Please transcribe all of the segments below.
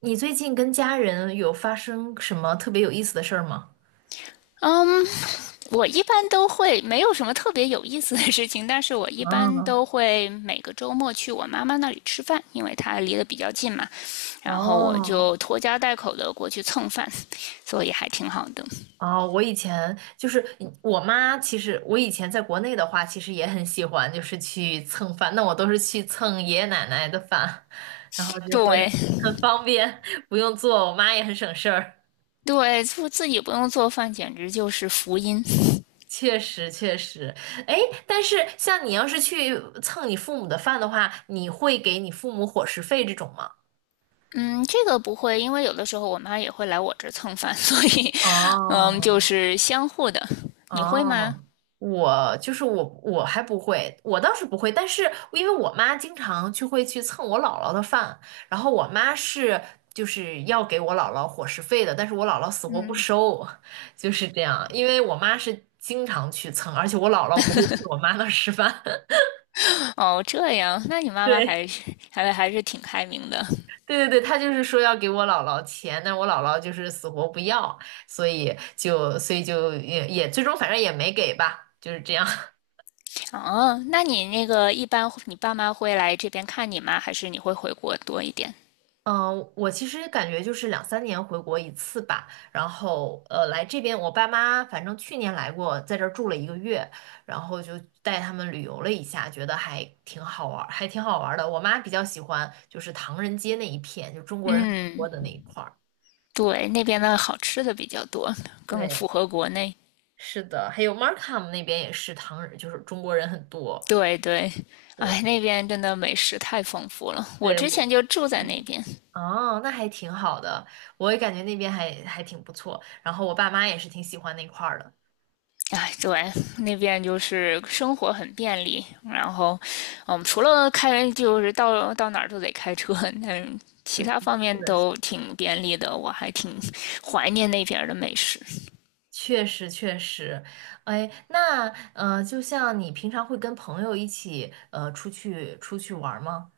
你最近跟家人有发生什么特别有意思的事儿吗？嗯，我一般都会没有什么特别有意思的事情，但是我一般啊，都会每个周末去我妈妈那里吃饭，因为她离得比较近嘛，然后我哦，就拖家带口的过去蹭饭，所以还挺好的。哦，我以前就是我妈，其实我以前在国内的话，其实也很喜欢，就是去蹭饭。那我都是去蹭爷爷奶奶的饭，然后就会对很方便，不用做，我妈也很省事儿。对，自己不用做饭，简直就是福音。确实，确实。哎，但是像你要是去蹭你父母的饭的话，你会给你父母伙食费这种吗？嗯，这个不会，因为有的时候我妈也会来我这儿蹭饭，所以，就哦，是相互的。你会吗？哦，我还不会，我倒是不会，但是因为我妈经常就会去蹭我姥姥的饭，然后我妈是就是要给我姥姥伙食费的，但是我姥姥死活不嗯，收，就是这样，因为我妈是经常去蹭，而且我姥姥不会去我妈那儿吃饭，哦，这样，那你妈妈对。还是挺开明的。对对对，她就是说要给我姥姥钱，但是我姥姥就是死活不要，所以就也最终反正也没给吧，就是这样。哦，那你一般你爸妈会来这边看你吗？还是你会回国多一点？嗯，我其实感觉就是两三年回国一次吧，然后来这边，我爸妈反正去年来过，在这儿住了一个月，然后就带他们旅游了一下，觉得还挺好玩儿，还挺好玩儿的。我妈比较喜欢就是唐人街那一片，就中国人很多嗯，的那一块儿。对，那边的好吃的比较多，更符对，合国内。是的，还有 Markham 那边也是唐人，就是中国人很多。对对，哎，对，那边真的美食太丰富了。我对，之我。前就住在那嗯。边。哦，那还挺好的，我也感觉那边还挺不错。然后我爸妈也是挺喜欢那块儿的。哎，对，那边就是生活很便利。然后，除了开，就是到哪儿都得开车，其嗯，他方是面的是的，都挺便利的。我还挺怀念那边儿的美食。确实确实。哎，那就像你平常会跟朋友一起出去玩儿吗？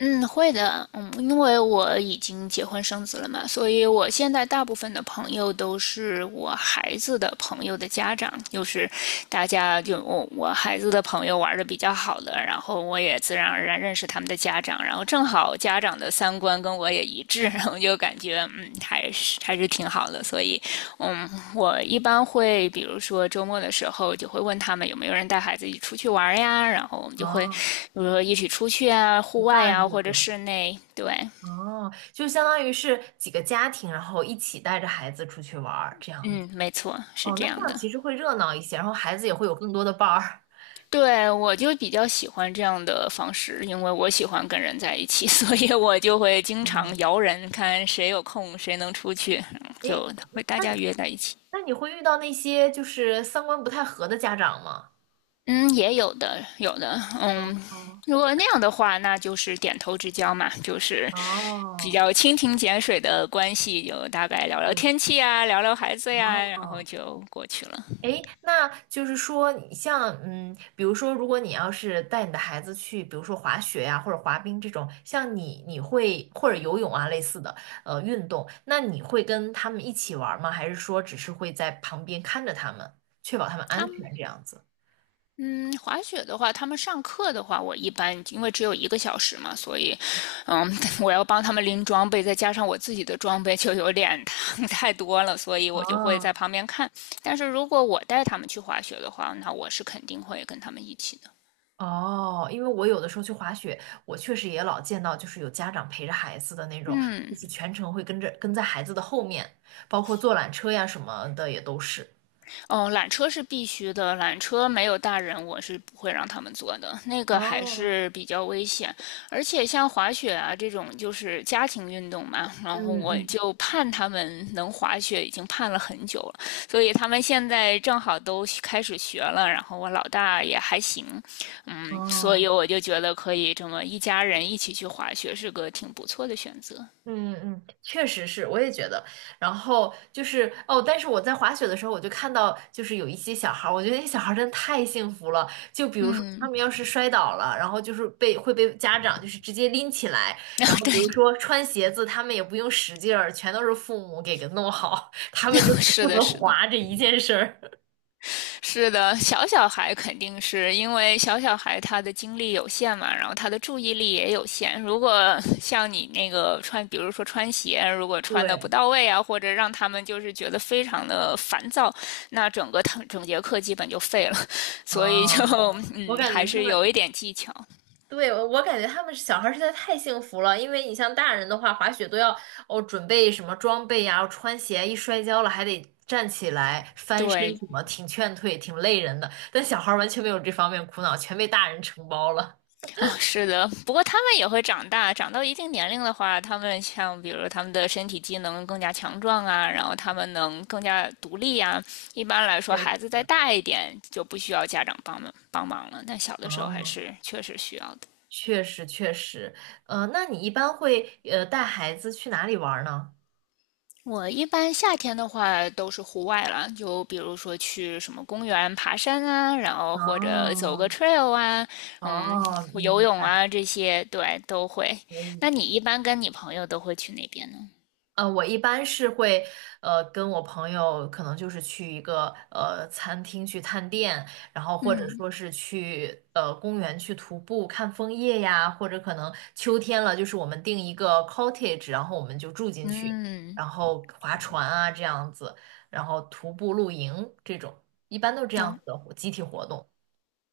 嗯，会的，因为我已经结婚生子了嘛，所以我现在大部分的朋友都是我孩子的朋友的家长，就是大家就我孩子的朋友玩的比较好的，然后我也自然而然认识他们的家长，然后正好家长的三观跟我也一致，然后就感觉还是挺好的，所以嗯，我一般会，比如说周末的时候，就会问他们有没有人带孩子一起出去玩呀，然后我们就会，比哦，如说一起出去啊，陪户外伴呀，这或者种。室内。对，哦，就相当于是几个家庭，然后一起带着孩子出去玩儿这样子。嗯，没错，是哦，这那这样样的。其实会热闹一些，然后孩子也会有更多的伴儿。对，我就比较喜欢这样的方式，因为我喜欢跟人在一起，所以我就会经常哦，摇人，看谁有空，谁能出去，哎，就会大那家你约在一起。那你会遇到那些就是三观不太合的家长吗？嗯，也有的，有的，哦哦，如果那样的话，那就是点头之交嘛，就是比哦较蜻蜓点水的关系，就大概聊聊天气啊，聊聊孩子呀，然后哦。就过去了。诶，那就是说，你像嗯，比如说，如果你要是带你的孩子去，比如说滑雪呀、或者滑冰这种，像你会或者游泳啊类似的运动，那你会跟他们一起玩儿吗？还是说只是会在旁边看着他们，确保他们安他们，全这样子？嗯，滑雪的话，他们上课的话，我一般因为只有一个小时嘛，所以，嗯，我要帮他们拎装备，再加上我自己的装备就有点 太多了，所以我就会在哦，旁边看。但是如果我带他们去滑雪的话，那我是肯定会跟他们一起的。哦，因为我有的时候去滑雪，我确实也老见到，就是有家长陪着孩子的那种，就是嗯。全程会跟着跟在孩子的后面，包括坐缆车呀什么的也都是。哦，缆车是必须的，缆车没有大人，我是不会让他们坐的，那个还哦，是比较危险。而且像滑雪啊这种，就是家庭运动嘛，然后嗯我嗯。就盼他们能滑雪，已经盼了很久了。所以他们现在正好都开始学了，然后我老大也还行，所以哦，我就觉得可以这么一家人一起去滑雪，是个挺不错的选择。嗯嗯，确实是，我也觉得。然后就是哦，但是我在滑雪的时候，我就看到就是有一些小孩儿，我觉得那些小孩儿真的太幸福了。就比如说他嗯，们要是摔倒了，然后就是会被家长就是直接拎起来，然 后比如对，说穿鞋子，他们也不用使劲儿，全都是父母给弄好，他们就只是负的，责是的。滑这一件事儿。是的，小小孩肯定是因为小小孩他的精力有限嘛，然后他的注意力也有限。如果 像你那个穿，比如说穿鞋，如果穿的不对，到位啊，或者让他们就是觉得非常的烦躁，那整个堂整节课基本就废了。所以就 啊，我感觉还他是有一们点技巧。对，我感觉他们小孩儿实在太幸福了，因为你像大人的话，滑雪都要哦准备什么装备呀、穿鞋，一摔跤了还得站起来翻身对，什么，挺劝退，挺累人的。但小孩儿完全没有这方面苦恼，全被大人承包了。哦，是的，不过他们也会长大，长到一定年龄的话，他们像比如他们的身体机能更加强壮啊，然后他们能更加独立啊。一般来说，确实。孩子再大一点就不需要家长帮忙帮忙了，但小的时候还哦，是确实需要的。确实确实。那你一般会带孩子去哪里玩儿呢？我一般夏天的话都是户外了，就比如说去什么公园爬山啊，然后或者走哦个 trail 啊，嗯，哦，游明泳白，啊这些，对，都会。可以。那你一般跟你朋友都会去哪边呢？我一般是会，跟我朋友可能就是去一个餐厅去探店，然后或者嗯，说是去公园去徒步看枫叶呀，或者可能秋天了，就是我们订一个 cottage，然后我们就住进去，嗯，然后划船啊这样子，然后徒步露营这种，一般都是这样哦，子的活集体活动。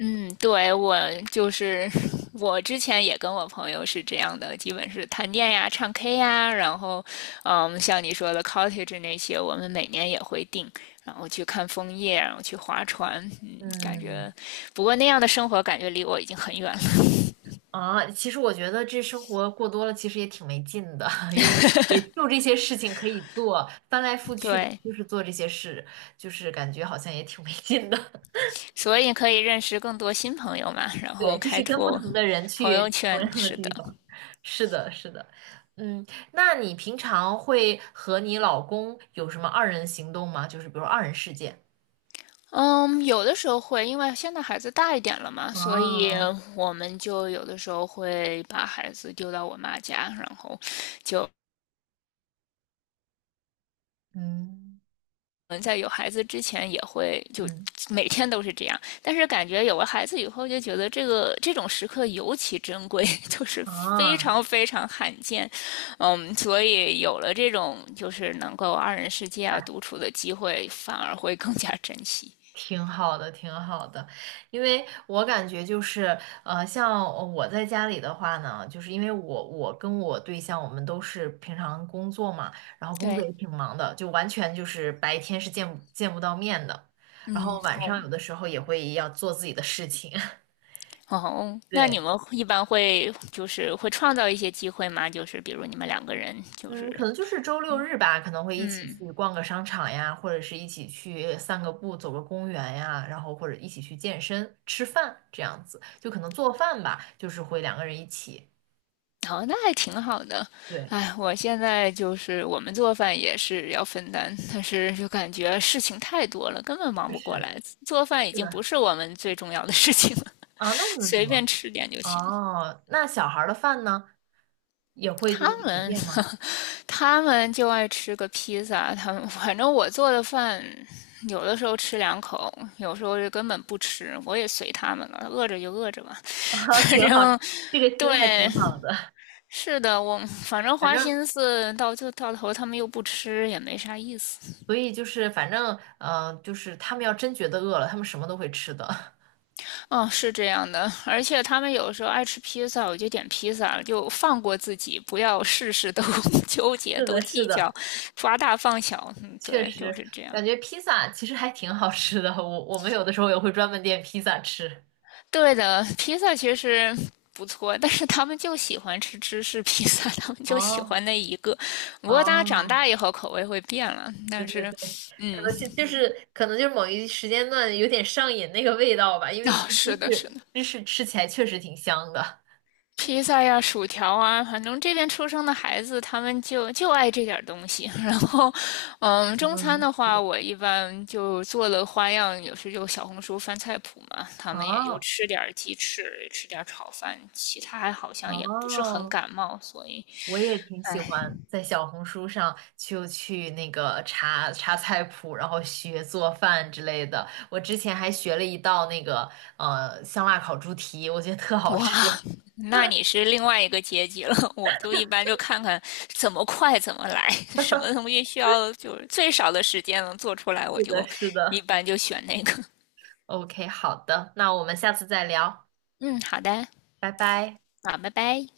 嗯，对，我就是 我之前也跟我朋友是这样的，基本是探店呀、唱 K 呀，然后，像你说的 cottage 那些，我们每年也会定，然后去看枫叶，然后去划船，嗯。不过那样的生活感觉离我已经很远了，啊，其实我觉得这生活过多了，其实也挺没劲的，因为也就这些事情可以做，翻来覆 去的对，就是做这些事，就是感觉好像也挺没劲的。所以可以认识更多新朋友嘛，然对，后就开是跟不拓同的人朋友去同圈，样的是的。地方。是的，是的。嗯，那你平常会和你老公有什么二人行动吗？就是比如说二人世界。嗯，有的时候会，因为现在孩子大一点了嘛，所以啊，我们就有的时候会把孩子丢到我妈家，然后就我嗯们在有孩子之前也会就嗯，每天都是这样，但是感觉有了孩子以后，就觉得这种时刻尤其珍贵，就是非啊，常非常罕见。所以有了这种就是能够二人世界啊独对。处的机会，反而会更加珍惜。挺好的，挺好的，因为我感觉就是，像我在家里的话呢，就是因为我跟我对象我们都是平常工作嘛，然后工作对，也挺忙的，就完全就是白天是见不到面的，然嗯，后晚好，上有的时候也会要做自己的事情，哦，那你对。们一般会就是会创造一些机会吗？就是比如你们两个人，就是嗯，可能就是周六日吧，可能会一起嗯，去逛个商场呀，或者是一起去散个步、走个公园呀，然后或者一起去健身、吃饭这样子，就可能做饭吧，就是会两个人一起。哦，那还挺好的。对，哎，我现在就是我们做饭也是要分担，但是就感觉事情太多了，根本忙确不过实，来。做饭已是经不的。是我们最重要的事情了，啊，那你们怎随便么？吃点就行。哦，那小孩儿的饭呢，也会就他是随们 便吗？他们就爱吃个披萨，他们反正我做的饭，有的时候吃两口，有时候就根本不吃，我也随他们了，饿着就饿着吧，啊，反挺好，正。这个对，心态挺好的。是的，我反正反花正，心思到就到头，他们又不吃，也没啥意思。所以就是反正，嗯、就是他们要真觉得饿了，他们什么都会吃的。嗯，是这样的，而且他们有时候爱吃披萨，我就点披萨了，就放过自己，不要事事都 纠 结、是都的，是计的。较，抓大放小。嗯，确对，就实，是这样。感觉披萨其实还挺好吃的。我们有的时候也会专门点披萨吃。对的，披萨其实不错，但是他们就喜欢吃芝士披萨，他们就喜哦欢那一个。不过大家长哦，大以后口味会变了，对但对是，对，可嗯，能是就是可能就是某一时间段有点上瘾那个味道吧，因为其哦，实是的，是士的，芝士吃起来确实挺香的。披萨呀、薯条啊，反正这边出生的孩子他们就爱这点东西。然后，中餐嗯，的是话，的。我一般就做了花样，有时就小红书翻菜谱嘛，他们也就哦吃点鸡翅，吃点炒饭，其他还好像也不是很哦，感冒，所以。我也挺喜哎，欢在小红书上就去那个查查菜谱，然后学做饭之类的。我之前还学了一道那个香辣烤猪蹄，我觉得特 好吃。哇，那你 是另外一个阶级了。我就一般就看看怎么快怎么来，什么东西需要就是最少的时间能做出来，我是的，就是一的。般就选那个。OK，好的，那我们下次再聊，嗯，好的，拜拜。好，拜拜。